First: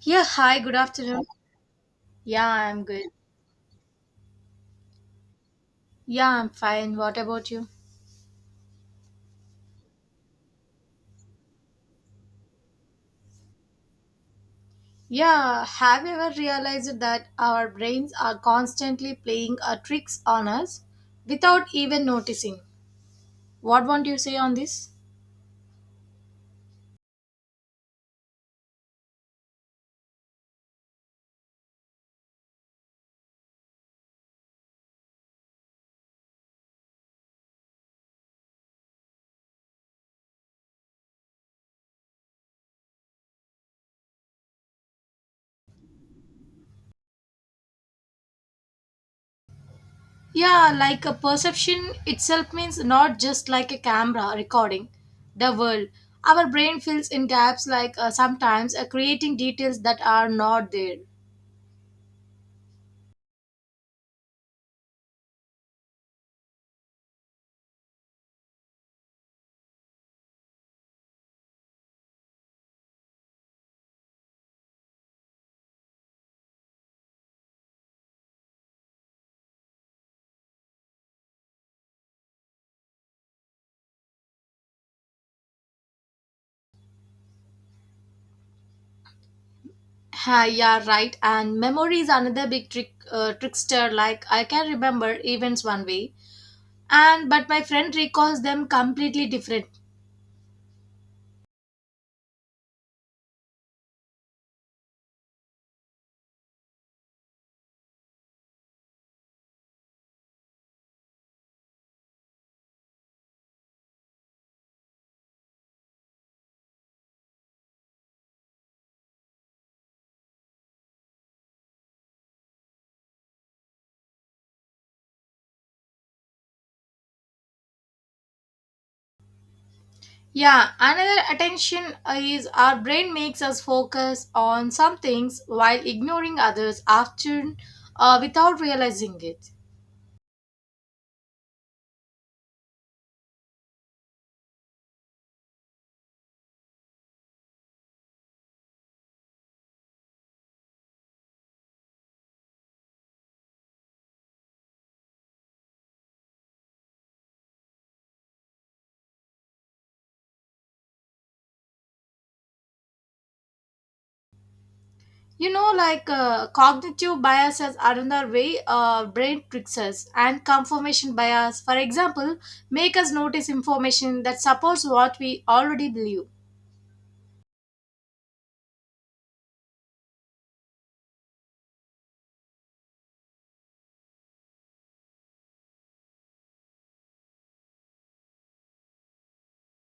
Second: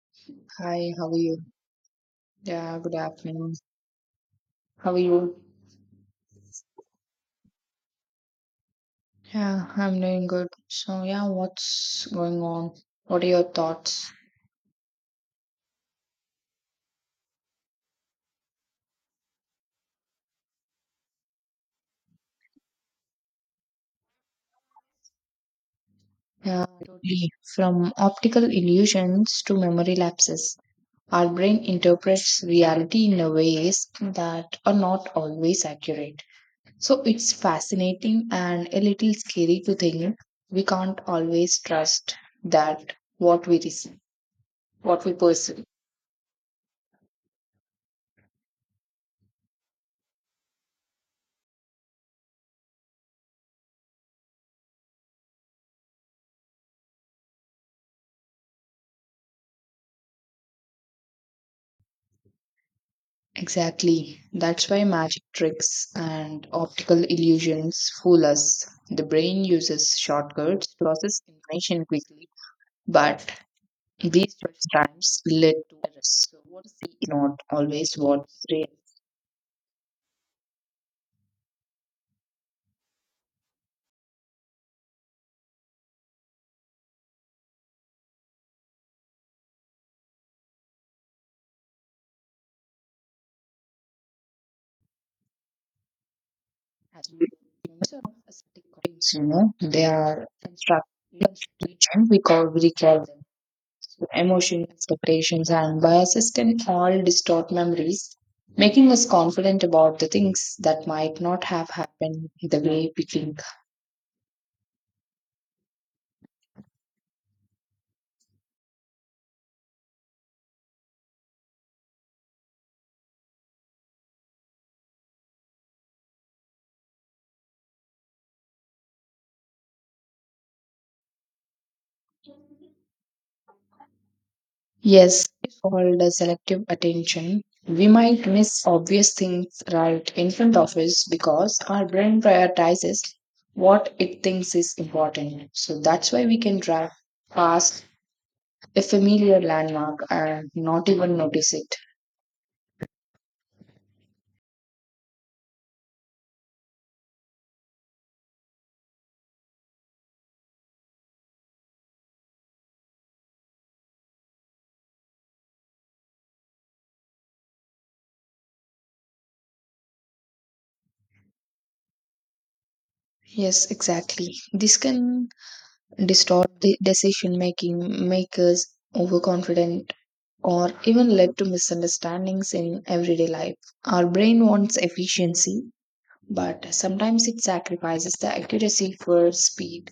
Yeah, hi, good Hi, how are afternoon. you? Yeah, Yeah, I'm good good. afternoon. How are you? Yeah, I'm fine. What about you? Yeah, I'm doing good. So, yeah, what's going on? What are your thoughts? Yeah, have you ever realized that our brains are constantly playing tricks on us without even noticing? What won't you say on this? Yeah, totally. From optical illusions to memory lapses, our brain interprets reality in a ways that are not always accurate. So, it's fascinating and a little scary to think we can't always trust that what we receive, what we perceive. Yeah, like a perception itself means not just like a camera recording the world. Our brain fills in gaps like sometimes creating details that are not there. Exactly. That's why magic tricks and optical illusions fool us. The brain uses shortcuts to process information quickly, but these shortcuts lead to errors. So what is the is not always what's real. Ha, yeah, right. And memory is another big trick, trickster. Like I can remember events one way, Actually, and but my humans friend are not recalls aesthetic them beings, you completely know. different. They are construction, we call them. Emotions, expectations, and biases can all distort memories, making us confident about the things that might not have happened the way we think. Yeah, another attention is our brain makes us focus on some Yes, things it's while called a ignoring selective others attention. often We might without miss obvious realizing it. things right in front of us because our brain prioritizes what it thinks is important. So that's why we can drive past a familiar landmark and not even notice it. Cognitive biases are another way brain tricks us, and confirmation bias, for example, make us notice Yes, information exactly. that This supports what can we already believe. distort the decision making, make us overconfident, or even led to misunderstandings in everyday life. Our brain wants efficiency, but sometimes it sacrifices the accuracy for speed.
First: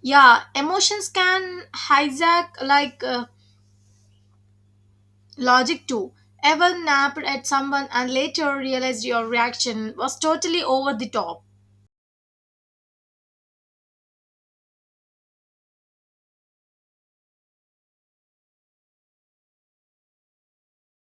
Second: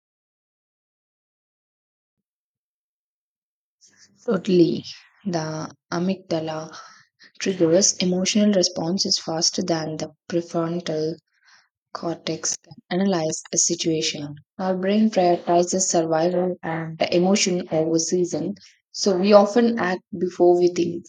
Yeah, emotions can hijack Totally. The logic too. amygdala Ever napped at someone triggers and emotional later realized responses your faster reaction than the was totally over the prefrontal top. cortex can analyze a situation. Our brain prioritizes survival and emotion over reason, so we often act before we think.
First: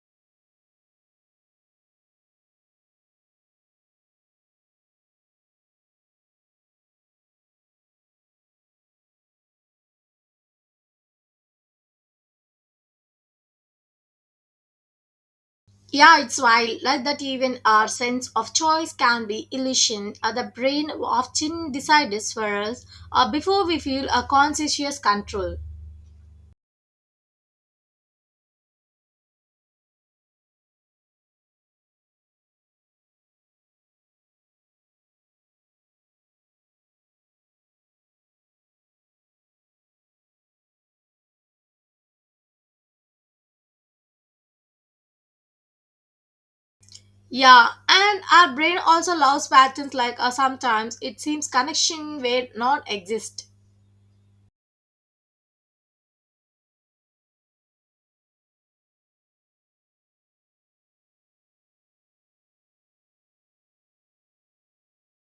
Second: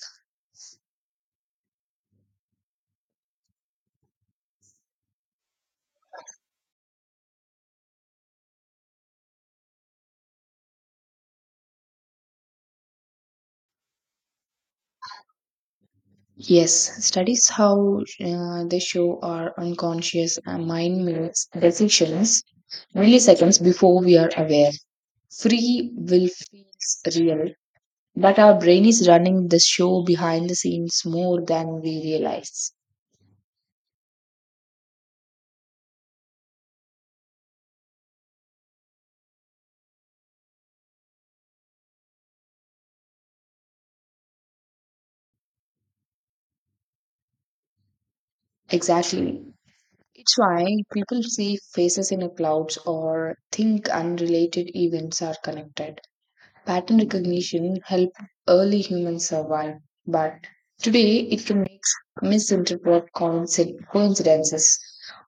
Yeah, it's wild. Like Yes, that, studies even our how sense of they choice show can be our illusion. Unconscious The and brain mind makes often decides decisions for us milliseconds before we before feel we a are aware. conscious control. Free will feels real, but our brain is running the show behind the scenes more than we realize. Yeah, and our brain also Exactly. loves patterns It's why sometimes it people seems see faces connection in a where clouds non or exist. think unrelated events are connected. Pattern recognition helped early humans survive, but today it can make misinterpret coincidences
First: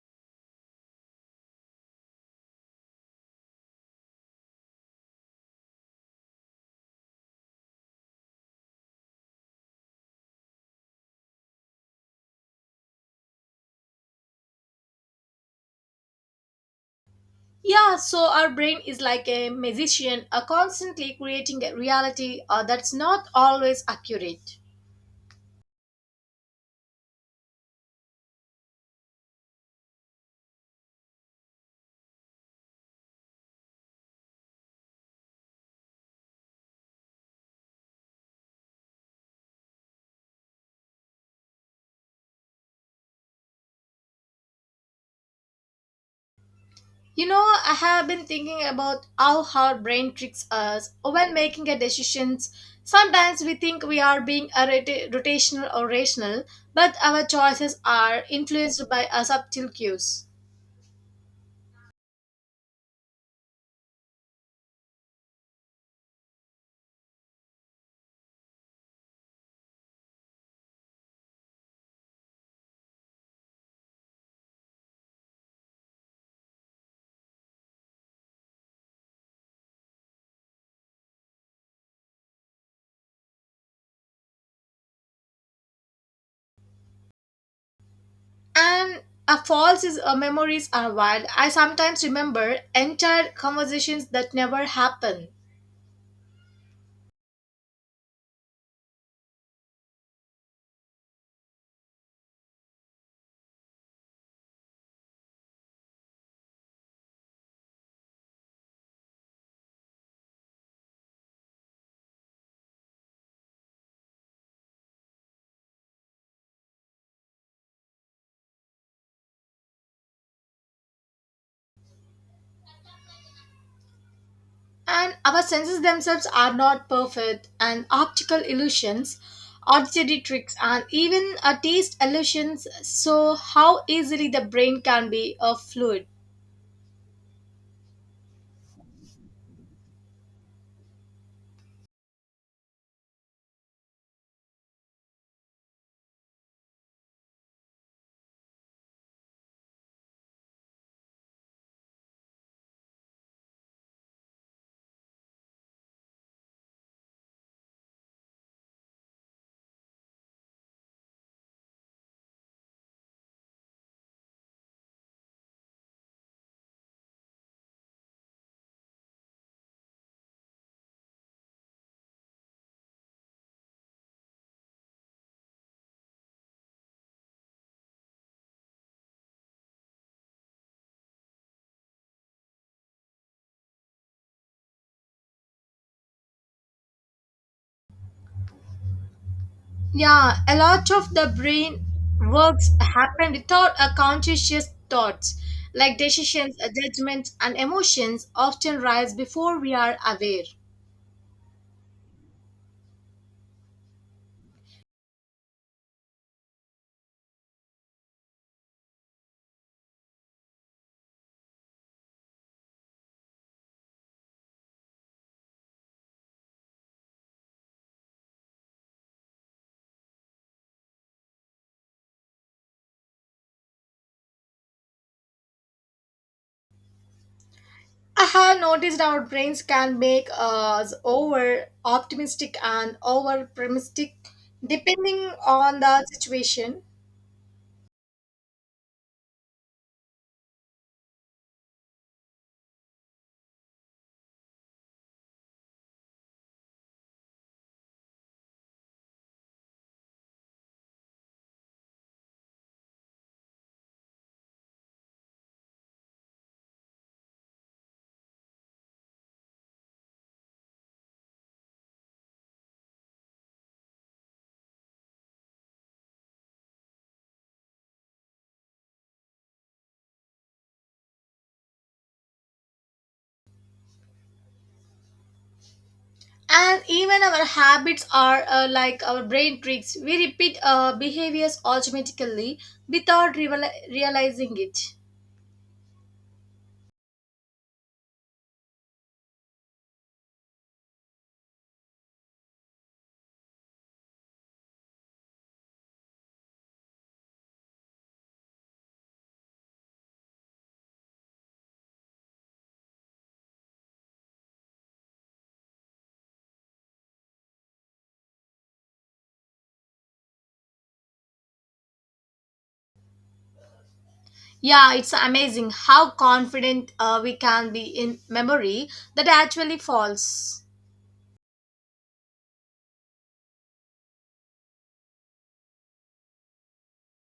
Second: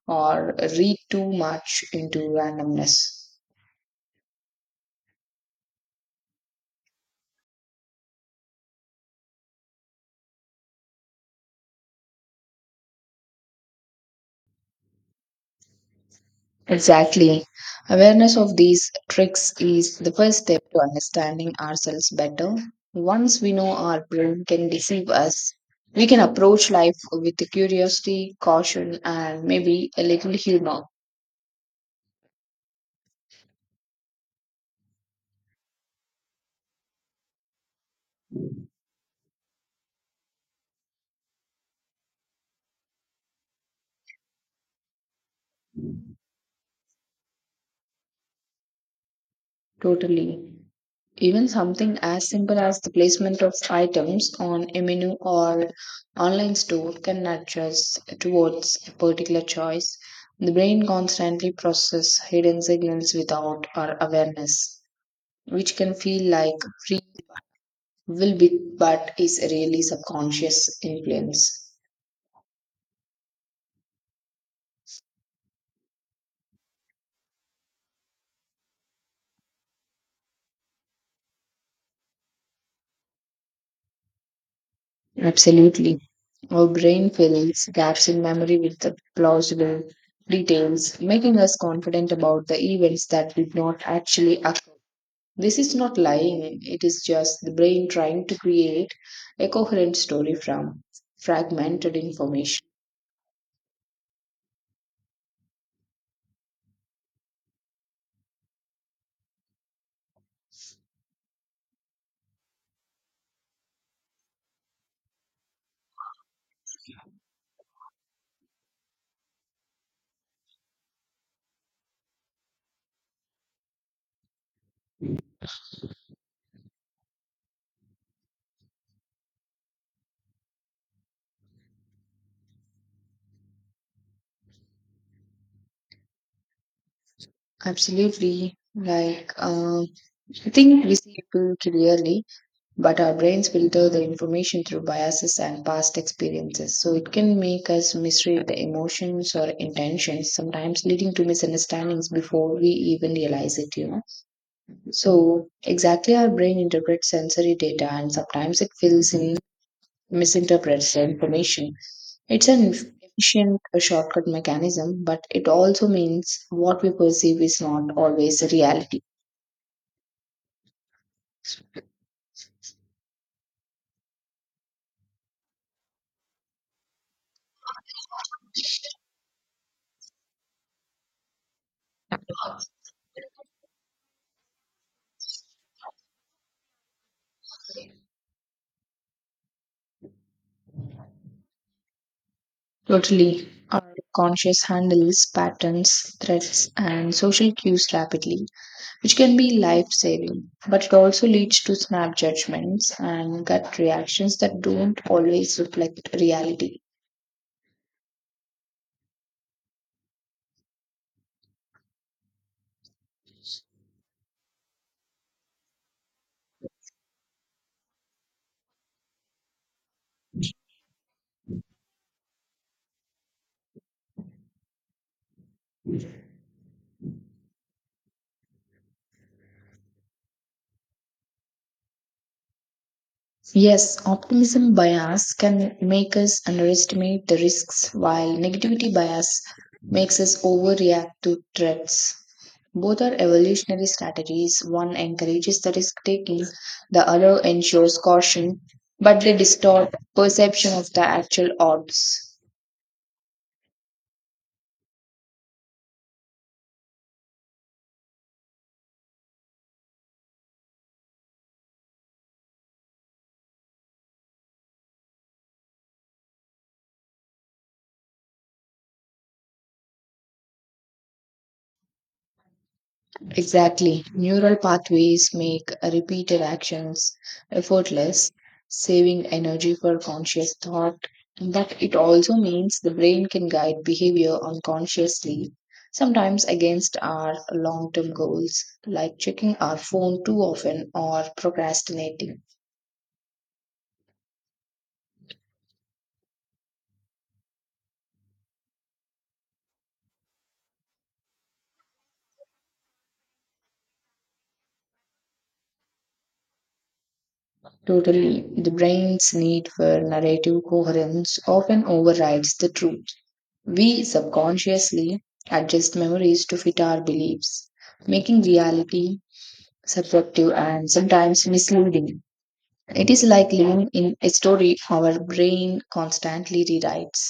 or read too much into randomness. Exactly. Yeah, so Awareness our of brain these is like a tricks is the musician, first step to constantly understanding creating a ourselves reality better. That's not Once we know always our brain accurate. can deceive us, we can approach life with curiosity, caution, and maybe a little humor. You know, I have been thinking about how our brain tricks Totally. us when Even making a something as decisions. simple as the Sometimes placement of we think we are items being a on a menu or rotational or rational, online store but can our nudge choices us are towards influenced a by a particular subtle choice. cues. The brain constantly processes hidden signals without our awareness, which can feel like free will be but is really subconscious influence. Absolutely. Our brain fills gaps in memory with the And a false plausible is memories are details, wild. making I us sometimes confident about remember the events entire that did not conversations that actually never occur. happened. This is not lying, it is just the brain trying to create a coherent story from fragmented information. And our senses themselves are not perfect, and optical illusions, auditory tricks, and even a taste illusions. So, how easily the brain can be a fluid. Absolutely. Like, I think we see people clearly, but our brains filter the information through biases and past experiences. So it can make us misread the emotions or intentions, sometimes leading to misunderstandings before we even realize it. So exactly our brain interprets sensory data and sometimes it fills in misinterprets the information. It's an efficient shortcut mechanism, but it also means what we perceive is not always the reality. Yeah, a lot of the brain works happen Totally, without our a conscious conscious handles thoughts, like patterns, decisions, threats, and judgments, social and cues emotions rapidly, often which rise can be before we life are aware. saving, but it also leads to snap judgments and gut reactions that don't always reflect reality. I have noticed our brains can make us over optimistic and over Yes, pessimistic optimism bias depending can on the make us situation. underestimate the risks, while negativity bias makes us overreact to threats. Both are evolutionary strategies. One encourages the risk taking, the other ensures caution, but they distort perception of the actual odds. Exactly. Neural pathways make repeated And actions even our habits effortless, are like our saving brain energy tricks. for We conscious repeat thought. behaviors But it also automatically means the brain without can guide behavior realizing it. unconsciously, sometimes against our long term goals, like checking our phone too often or procrastinating. Totally. The brain's need for narrative coherence often overrides the truth. We Yeah, it's subconsciously amazing adjust how memories to fit confident our we beliefs, can be in making memory reality that actually subjective falls. and sometimes misleading. It is like living in a story our brain constantly rewrites.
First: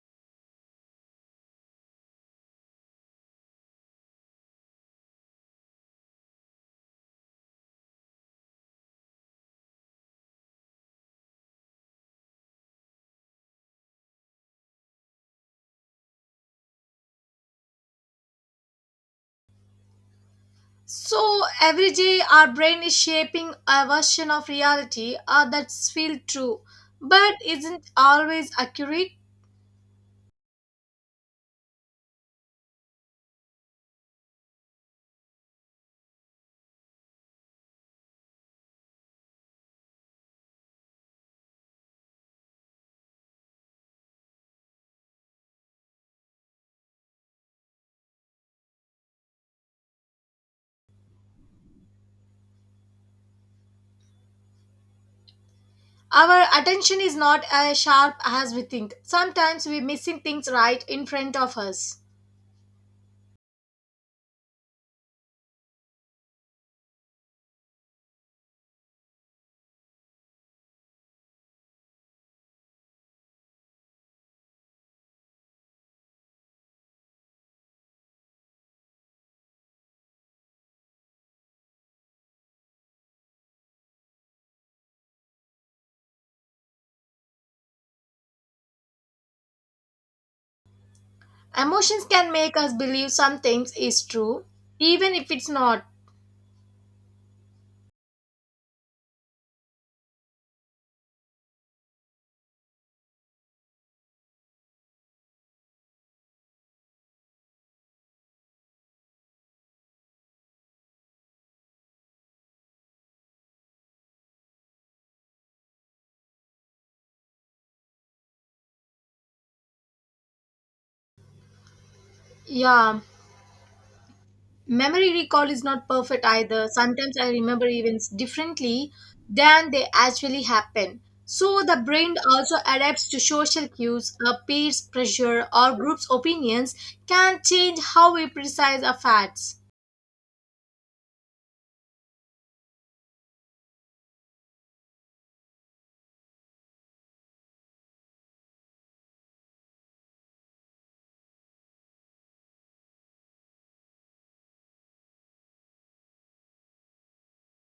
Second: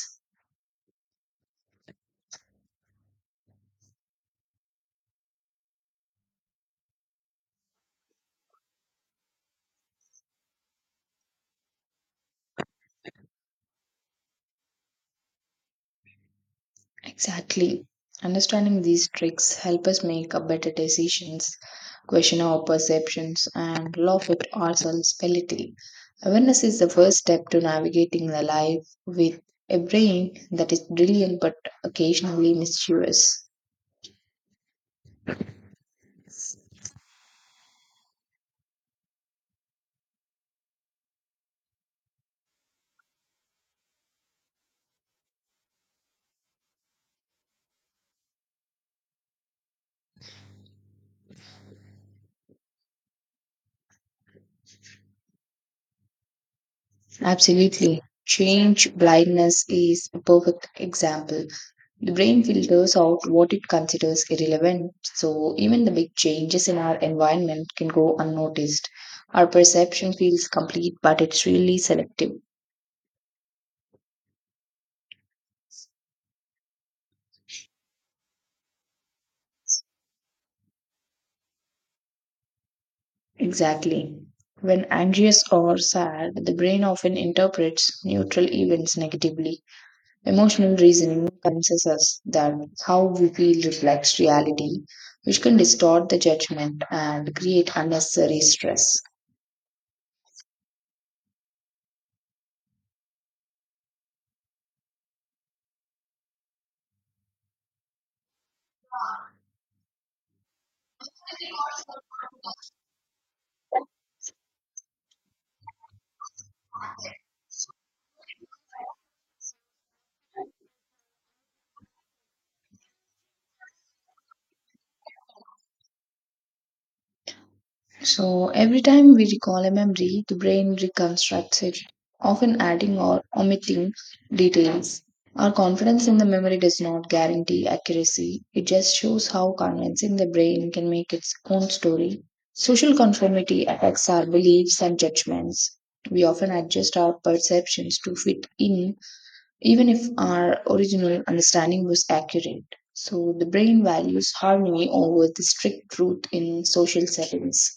Exactly. Understanding these tricks help us make a better So decisions, every day question our our brain is perceptions, shaping a and laugh version of at ourselves reality a little. that feels true, Awareness is the first but step to isn't navigating the always life accurate. with a brain that is brilliant but occasionally mischievous. Our attention is not as Absolutely. sharp as we Change think. blindness Sometimes we're is a missing things perfect right in front example. of us. The brain filters out what it considers irrelevant, so even the big changes in our environment can go unnoticed. Our perception feels complete, but it's really selective. Exactly. When anxious or sad, the brain often interprets neutral events negatively. Emotional reasoning convinces Emotions us can that make us how believe we some feel things is reflects true, reality, even if which it's can not. distort the judgment and create unnecessary stress. Yeah. Memory recall is not perfect either. Sometimes I remember events So every differently time we recall a than they memory, the actually brain happen. So reconstructs it, the brain also often adding adapts to or social omitting cues, a peers' details. pressure, Our or confidence groups' in the memory opinions does not can guarantee change how we accuracy, it precise just our shows how facts. convincing the brain can make its own story. Social conformity affects our beliefs and judgments. We often adjust our perceptions to fit in, even if our original understanding was accurate. So, the brain values harmony over the strict truth in social settings.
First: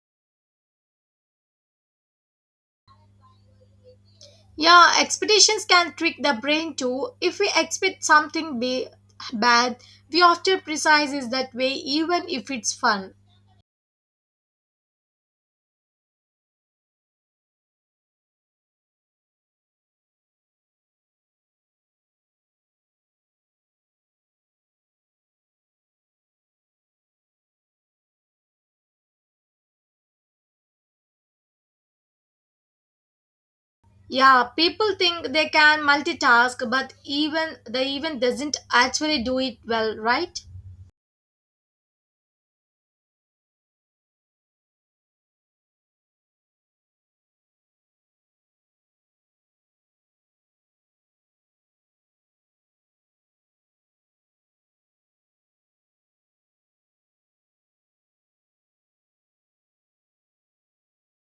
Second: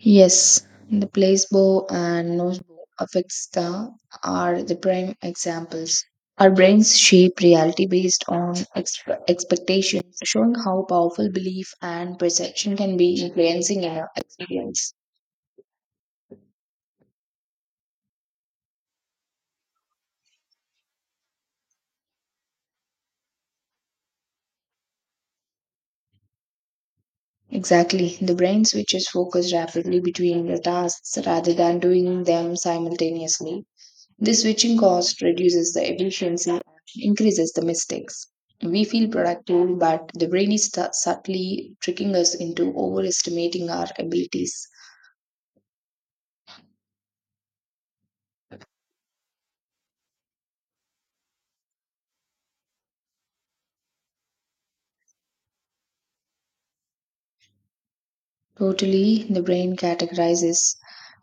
Yes, the placebo and nocebo effects the, are the Yeah, prime expectations can examples. trick the Our brain brains too. If shape we reality expect based on something bad, expectations, we showing often how precise it powerful that belief way and even if it's perception can fun. be influencing our experience. Exactly, the brain switches focus rapidly between the tasks rather than doing them simultaneously. This Yeah, switching people cost think they reduces can the efficiency and multitask, but increases even the they even mistakes. doesn't We feel actually do it productive, well, but the right? brain is subtly tricking us into overestimating our abilities. Totally, the brain categorizes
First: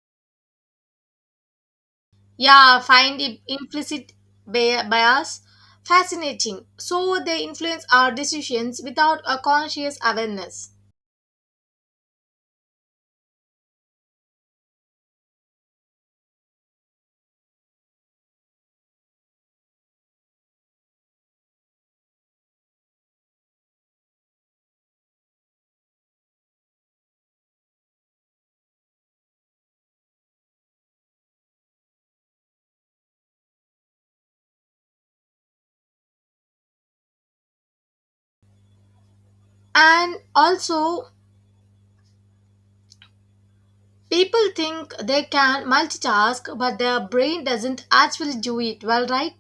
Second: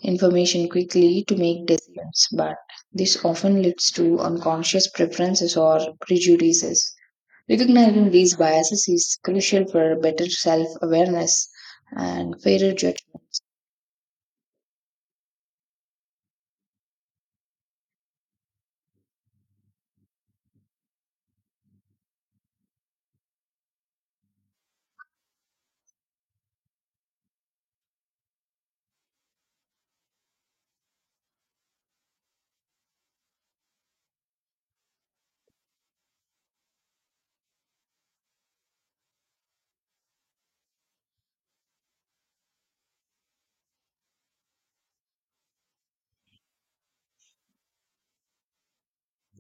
information quickly to make decisions, but Yeah, this find often leads implicit to unconscious bias preferences or fascinating. prejudices. So they influence Recognizing our these decisions biases is without a crucial for conscious better self awareness. awareness and fairer judgment. And also, people think they can multitask, but their brain doesn't actually do it well, right?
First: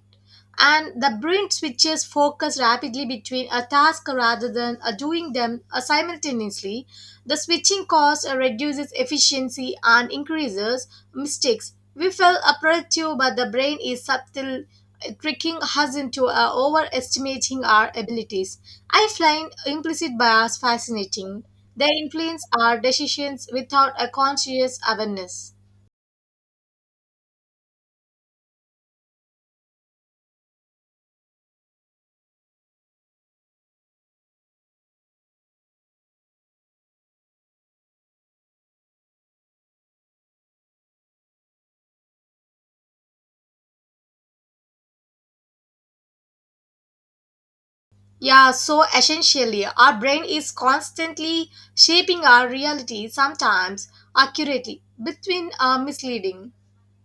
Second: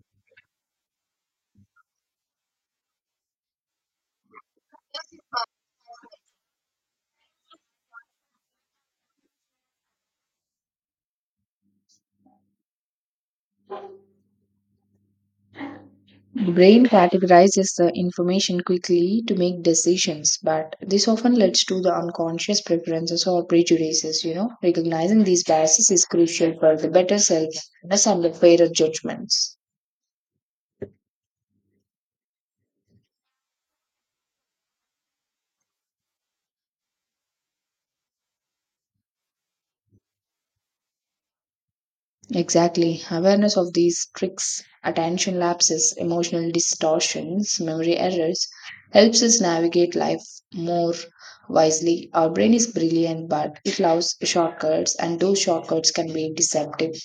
And the brain switches focus rapidly between a task rather than doing them simultaneously. The switching cost reduces efficiency and increases mistakes. We feel productive, but the brain is subtle, tricking us into Brain overestimating categorizes the our abilities. information I quickly to find make implicit decisions, bias but this often fascinating. leads to They the influence unconscious our preferences or decisions without a prejudices. conscious Recognizing these awareness. biases is crucial for the better self-awareness and the fairer judgments. Exactly. Awareness of these tricks, attention lapses, emotional distortions, memory errors Yeah, so helps us essentially, navigate our life brain is more constantly wisely. shaping Our our brain is reality, brilliant, but it sometimes loves accurately, shortcuts, and those between shortcuts can be misleading. deceptive.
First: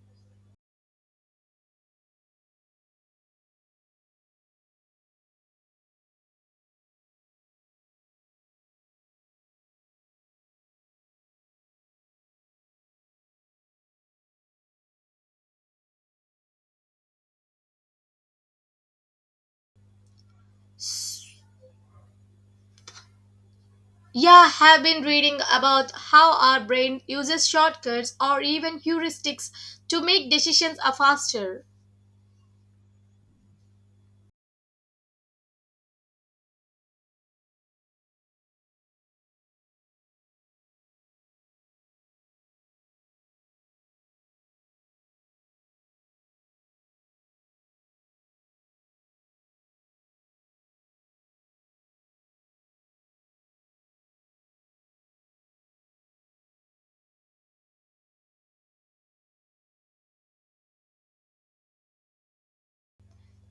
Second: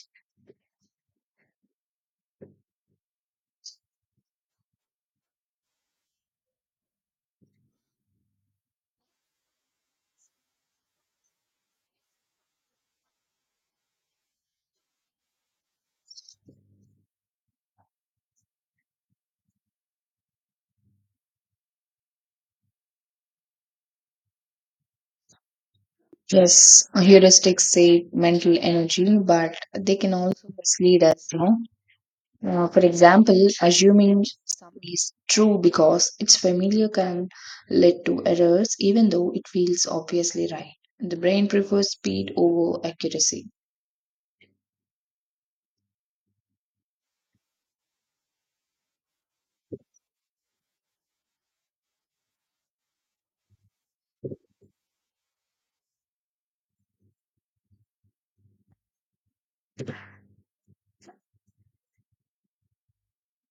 Yeah, have been reading about how our Yes, brain uses heuristics save shortcuts or mental even energy, heuristics but they to can make also decisions are mislead us. faster. For example, assuming something is true because it's familiar can lead to errors, even though it feels obviously right. The brain prefers speed over accuracy.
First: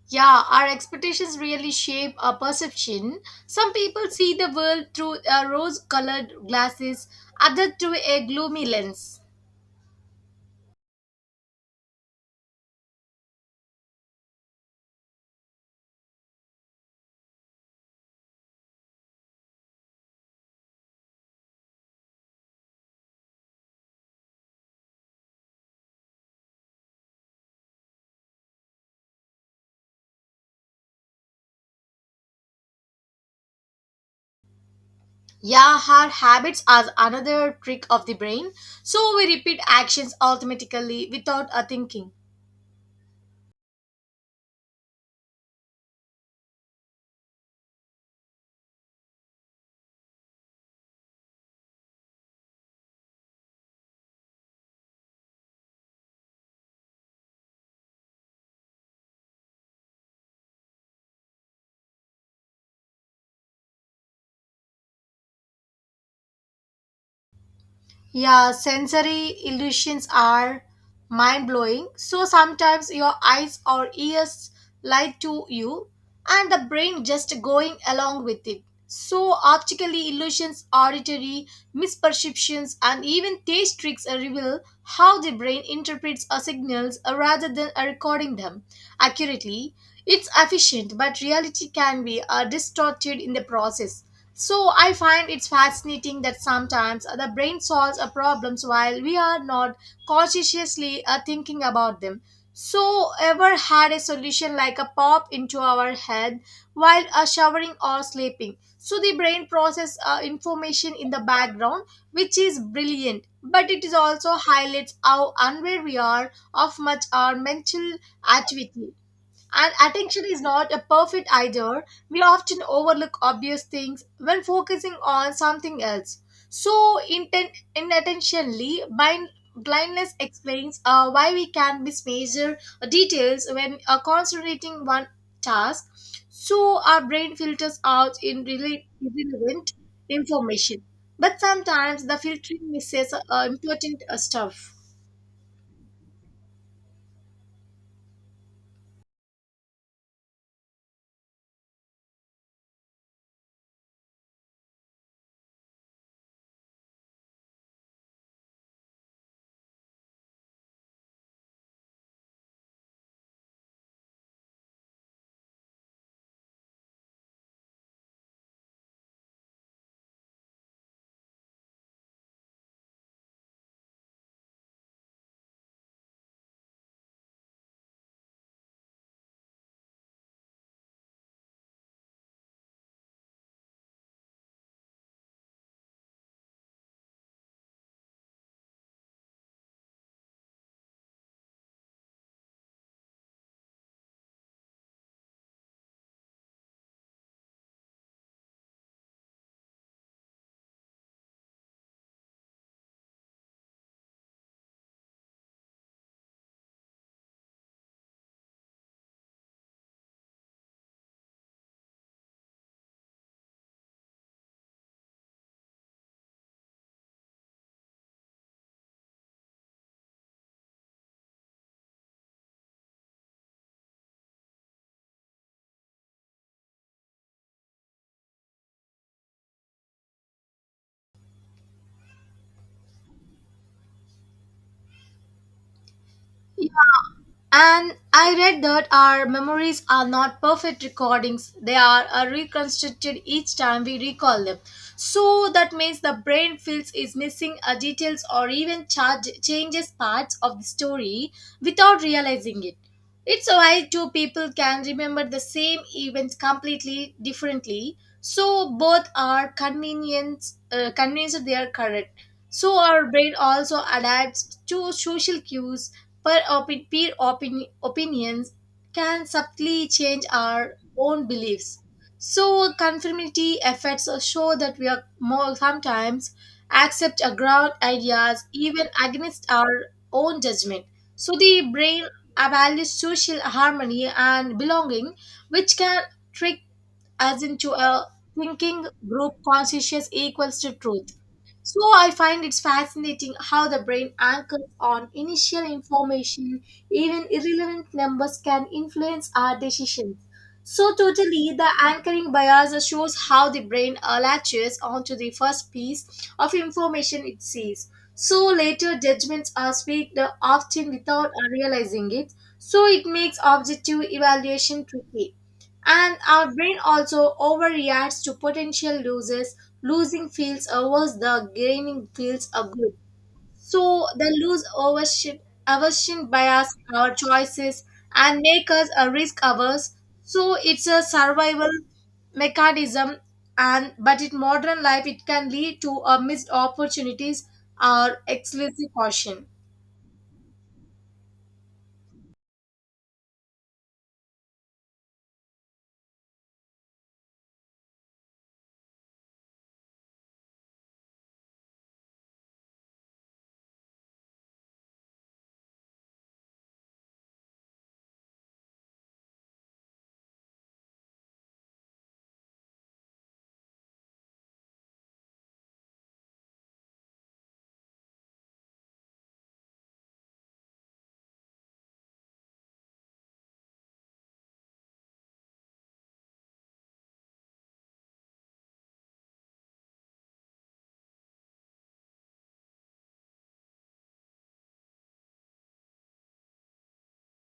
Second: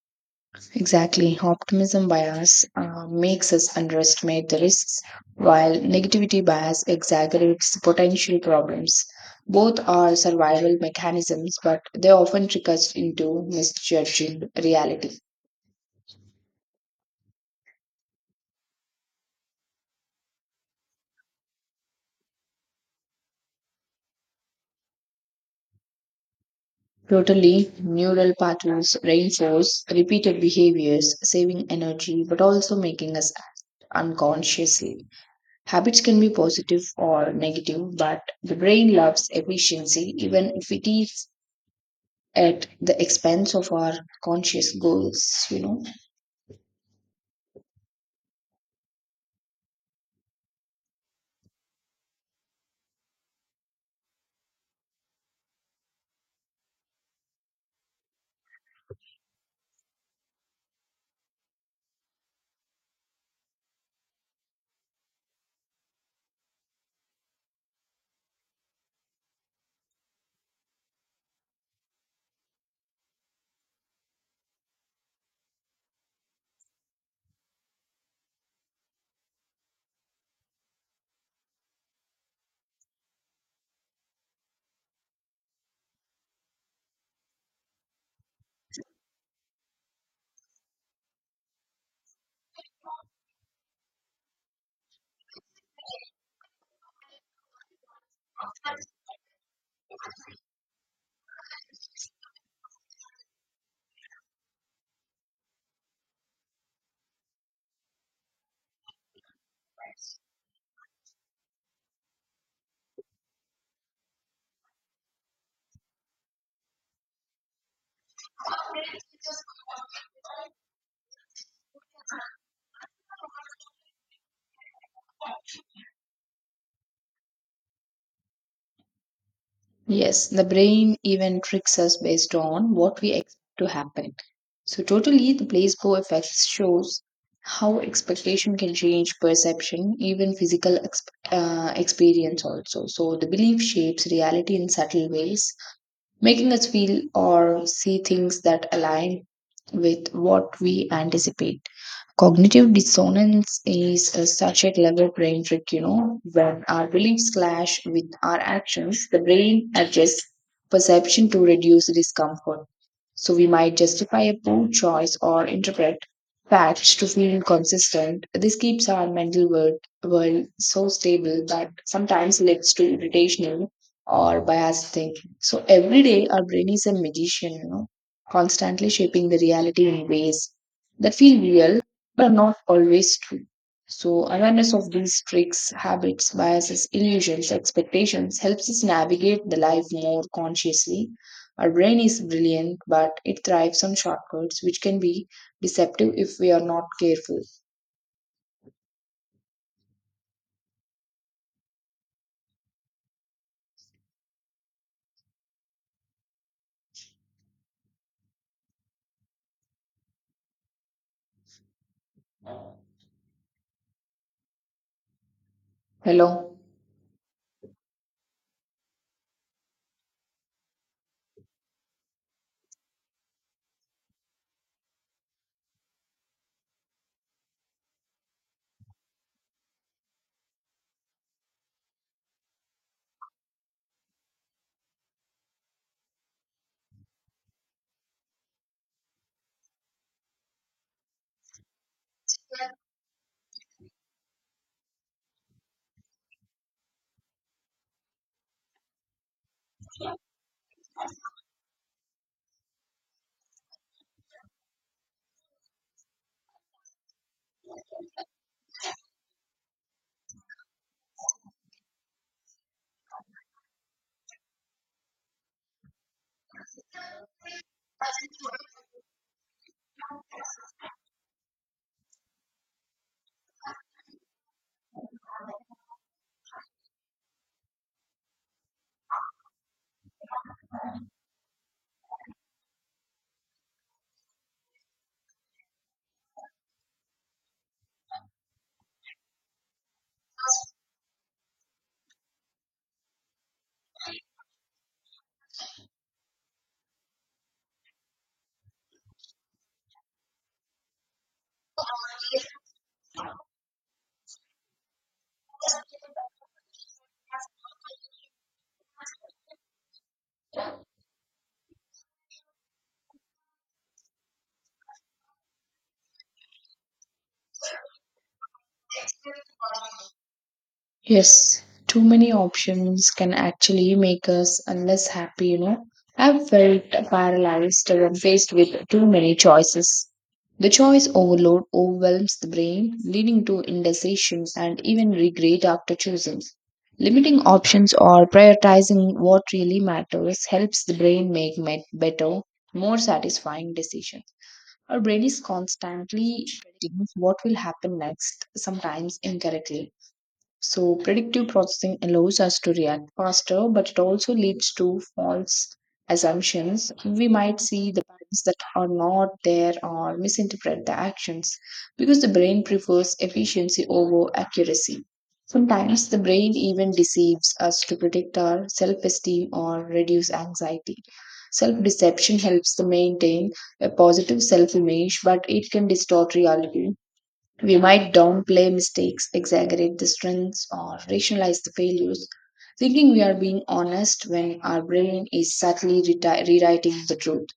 Yeah, our expectations Exactly. really Optimism shape our bias perception. makes Some us people see underestimate the the world risks, through while negativity rose-colored bias glasses, exaggerates others the through a potential gloomy problems. lens. Both are survival mechanisms, but they often trick us into misjudging reality. Totally, neural pathways reinforce repeated behaviors, saving energy but also making us act unconsciously. Yeah, Habits our can be habits positive are or another trick negative, of the but brain. the brain So loves we repeat efficiency actions even if it automatically is without a thinking. at the expense of our conscious goals. Yeah, sensory illusions are mind blowing. So sometimes your eyes or ears lie to you and the brain just going along with it. So optical illusions, auditory misperceptions and even taste tricks reveal how the brain interprets our signals rather than recording them accurately. It's efficient, but reality can be distorted in the process. So I find it's fascinating that sometimes the brain solves our problems while we are not consciously thinking about them. So ever had a solution like a pop into our head while showering or sleeping. So the brain process information in the background, which is brilliant, but it is also highlights how unaware we are of much our mental activity. And attention is not a perfect either. We often overlook obvious things when focusing on something else. So, inattentionally, blindness Yes, the explains brain why even we tricks can us based mismeasure on what we details expect to when happen. So, concentrating one totally, the task. placebo effect So, shows our brain how filters out in expectation can change irrelevant perception, even physical information. But sometimes the experience, filtering also. misses So, the belief important shapes reality in stuff. subtle ways, making us feel or see things that align with what we anticipate. Cognitive dissonance is such a clever brain trick. When our beliefs clash with our actions, the brain adjusts perception to reduce discomfort. So we might justify a poor choice or interpret facts to feel consistent. This keeps our mental world, world so stable that sometimes leads to irritational or biased thinking. So every day our brain is a magician, constantly shaping the reality in ways that feel real but not always true. So, awareness of these tricks, habits, biases, illusions, expectations helps us navigate the life more consciously. Our brain is brilliant, but it thrives on shortcuts, which can be deceptive if we are not careful. Hello. And I read that our memories are not perfect recordings, they are reconstructed each time we recall them. So that means the brain feels is missing details or even changes parts of the story without realizing it. It's why two people can remember the same events completely differently. So both are convinced they are correct. So our brain also adapts to social cues. Peer opinions can subtly change our own beliefs. So, conformity effects show that we are more sometimes accept a ground ideas even against our own judgment. So, the brain values social harmony and belonging, which can trick us into a thinking group consciousness equals to truth. So I find it's fascinating how the brain anchors on initial information, even irrelevant numbers can influence our decisions. So totally, the anchoring bias shows how the brain latches onto the first piece of information it sees. So later judgments are speaked often without realizing it. So it makes objective evaluation tricky. And our brain also overreacts to potential losses. Losing feels a worse, the Yes, too gaining many feels a good. options can actually So the make us less happy. aversion I've bias felt our choices paralyzed when and faced make with us too a many risk averse. choices. So The it's a choice overload survival overwhelms the brain, mechanism leading to and but in indecision modern and life even it can regret lead after to a choosing. missed Limiting opportunities options or or excessive prioritizing what caution. really matters helps the brain make better, more satisfying decisions. Our brain is constantly predicting what will happen next, sometimes incorrectly. So, predictive processing allows us to react faster, but it also leads to false assumptions. We might see the patterns that are not there or misinterpret the actions because the brain prefers efficiency over accuracy. Sometimes the brain even deceives us to protect our self esteem or reduce anxiety. Self deception helps to maintain a positive self image, but it can distort reality we might downplay mistakes, exaggerate the strengths, or rationalize the failures, thinking we are being honest when our brain is subtly rewriting the truth.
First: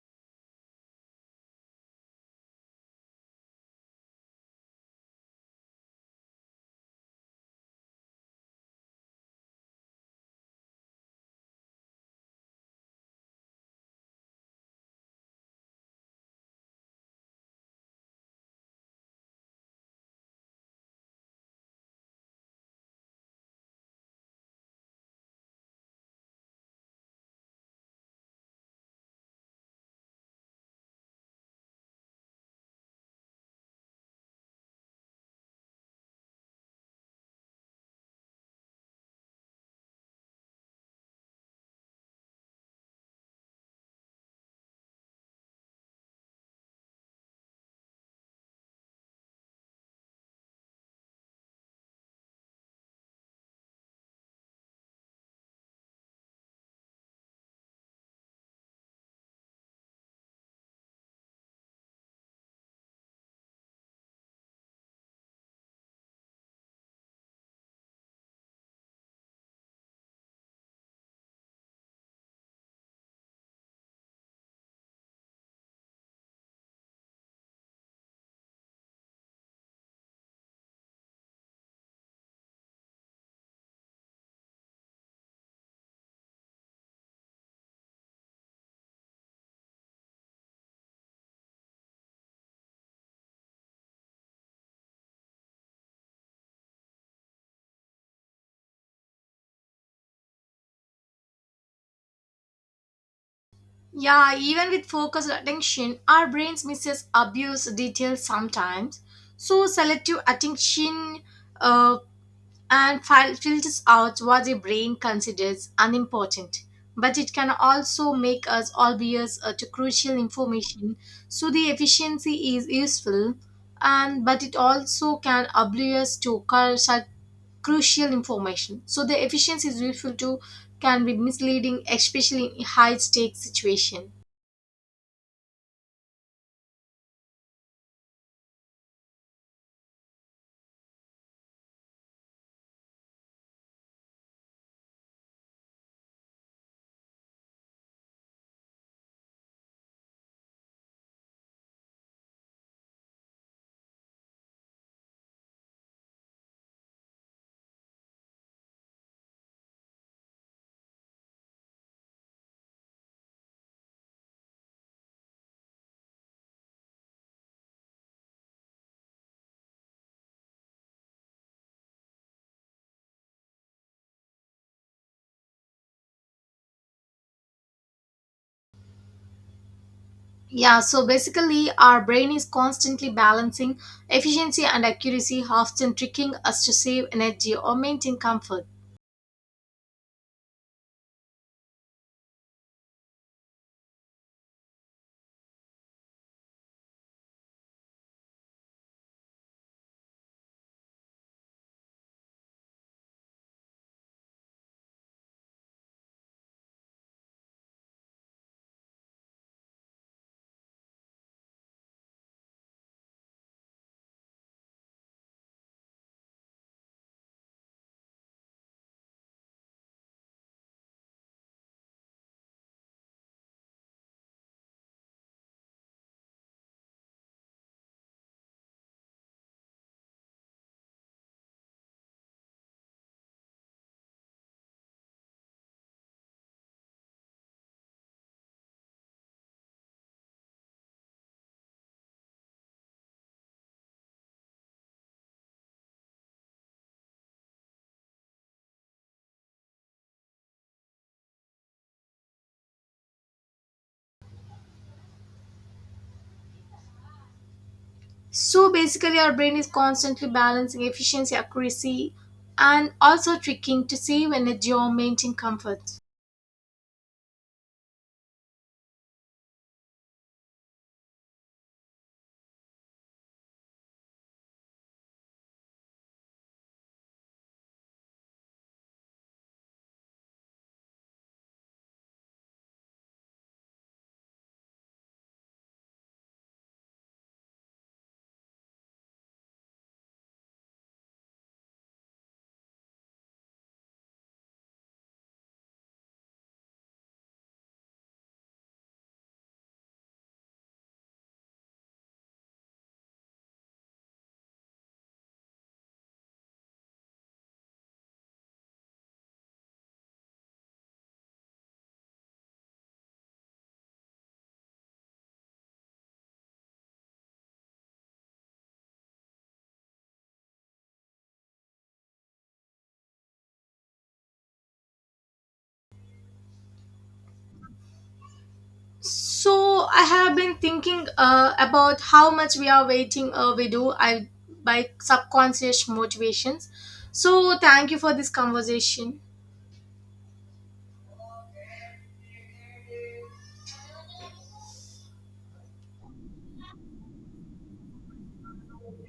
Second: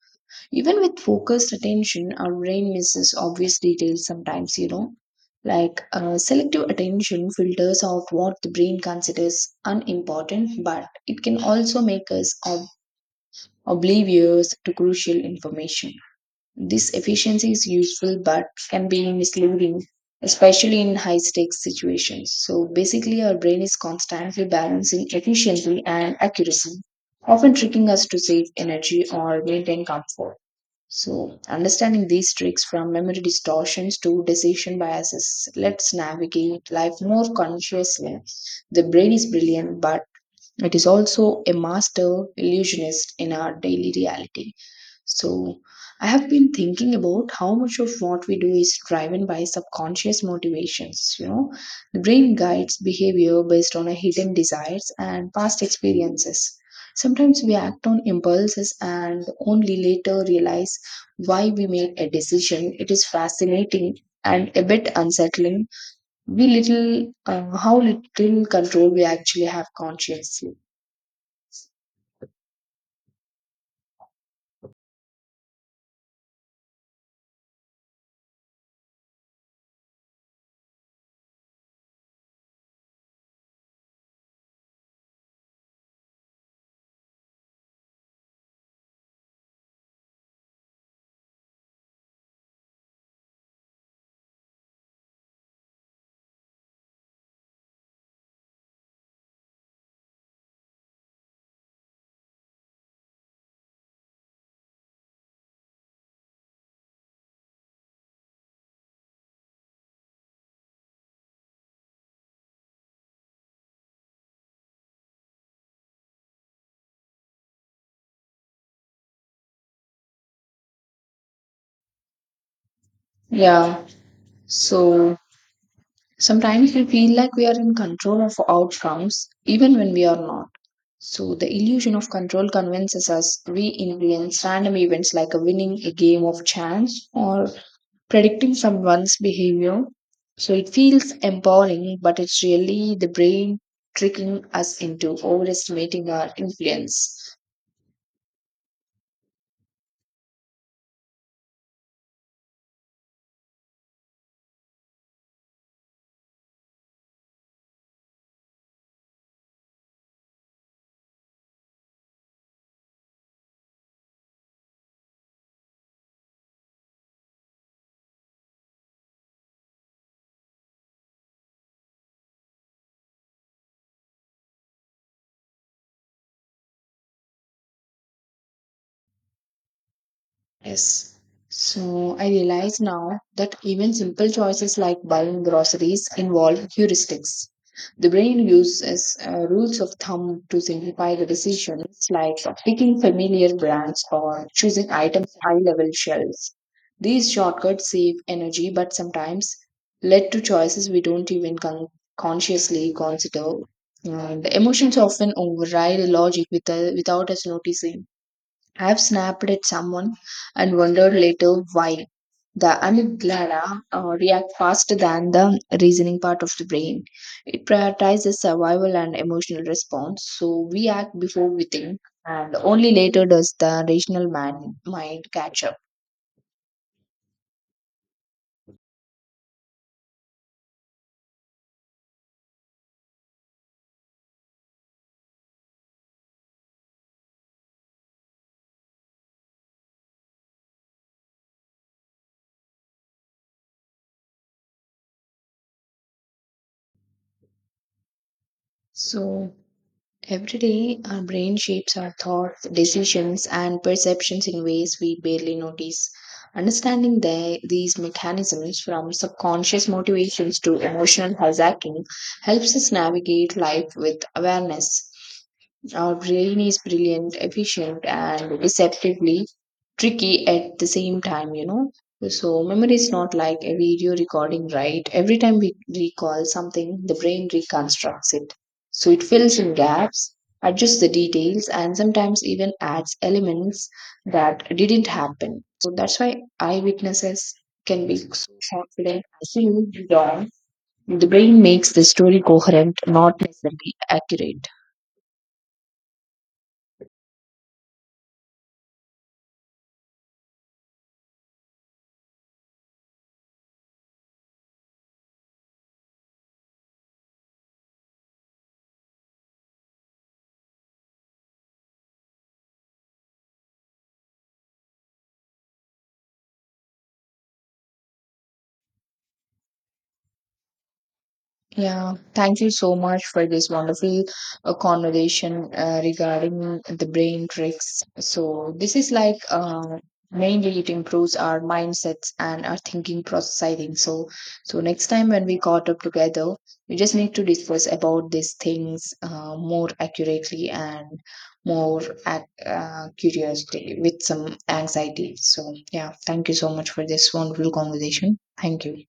Even with focused attention, our brain misses obvious details sometimes. Like selective attention filters out what the brain considers unimportant, but it can also make us oblivious to crucial information. This efficiency is useful but can be misleading, especially in high stakes situations. So basically, our brain is constantly balancing efficiency and accuracy, often tricking us to save energy or maintain comfort. So, understanding these tricks from memory distortions to decision biases lets navigate life more consciously. The brain is brilliant, but it is also a master illusionist in our daily reality. So, I have been thinking about how much of what we do is driven by subconscious motivations. The brain guides behavior based on our hidden desires and past experiences. Sometimes we act on impulses and only later realize why we made a decision. It is fascinating and a bit unsettling. We little, how little control we actually have consciously. Yeah, even with focused attention, our brains misses abuse details sometimes. So selective attention uh, and filters out what the brain considers unimportant. But it can also make us oblivious to crucial information. So the efficiency is useful, Yeah, and but it also so can oblivious to Sometimes we such feel like we are in crucial control of information. So the outcomes efficiency even is when we useful are too not. can be So the misleading, illusion of control especially in high convinces us stakes we situation. influence random events like winning a game of chance or predicting someone's behavior. So it feels empowering, but it's really the brain tricking us into overestimating our influence. Yeah, so Yes. basically, our So I brain is realize constantly now that balancing even simple efficiency choices and like buying accuracy, often groceries tricking involve us to save heuristics. energy or The maintain brain comfort. uses rules of thumb to simplify the decisions, like picking familiar brands or choosing items high level shelves. These shortcuts save energy but sometimes lead to choices we don't even consciously consider. And emotions often override logic without us noticing. I've snapped at someone and wondered later why. The amygdala react faster than the reasoning part of the brain. It prioritizes survival and emotional response, so we act before we think, and only later does the rational man, mind catch up. So Every day, our brain shapes our thoughts, decisions, and perceptions in ways we barely notice. Understanding the, these So mechanisms, from basically, our brain is subconscious constantly motivations to balancing emotional efficiency, hijacking, accuracy, helps us and also navigate tricking life to with save energy or awareness. maintain comfort. Our brain is brilliant, efficient, and deceptively tricky at the same time. So, memory is not like a video recording, right? Every time we recall something, the brain reconstructs it. So, it fills in gaps, adjusts the details, and sometimes even adds elements that didn't happen. So, that's why eyewitnesses can be so confident, absolutely wrong the brain makes the story coherent, not necessarily accurate. Yeah, thank you so much for this wonderful conversation regarding the brain tricks. So, this is like So I have been mainly it thinking improves our about how mindsets much and we our are thinking waiting. Process, We I do think. So, I so by next time when we subconscious caught up together, motivations. we just need to So discuss thank you for this about these things conversation. More accurately and more curiously with some anxiety. So, yeah, thank you so much for this wonderful conversation. Thank you.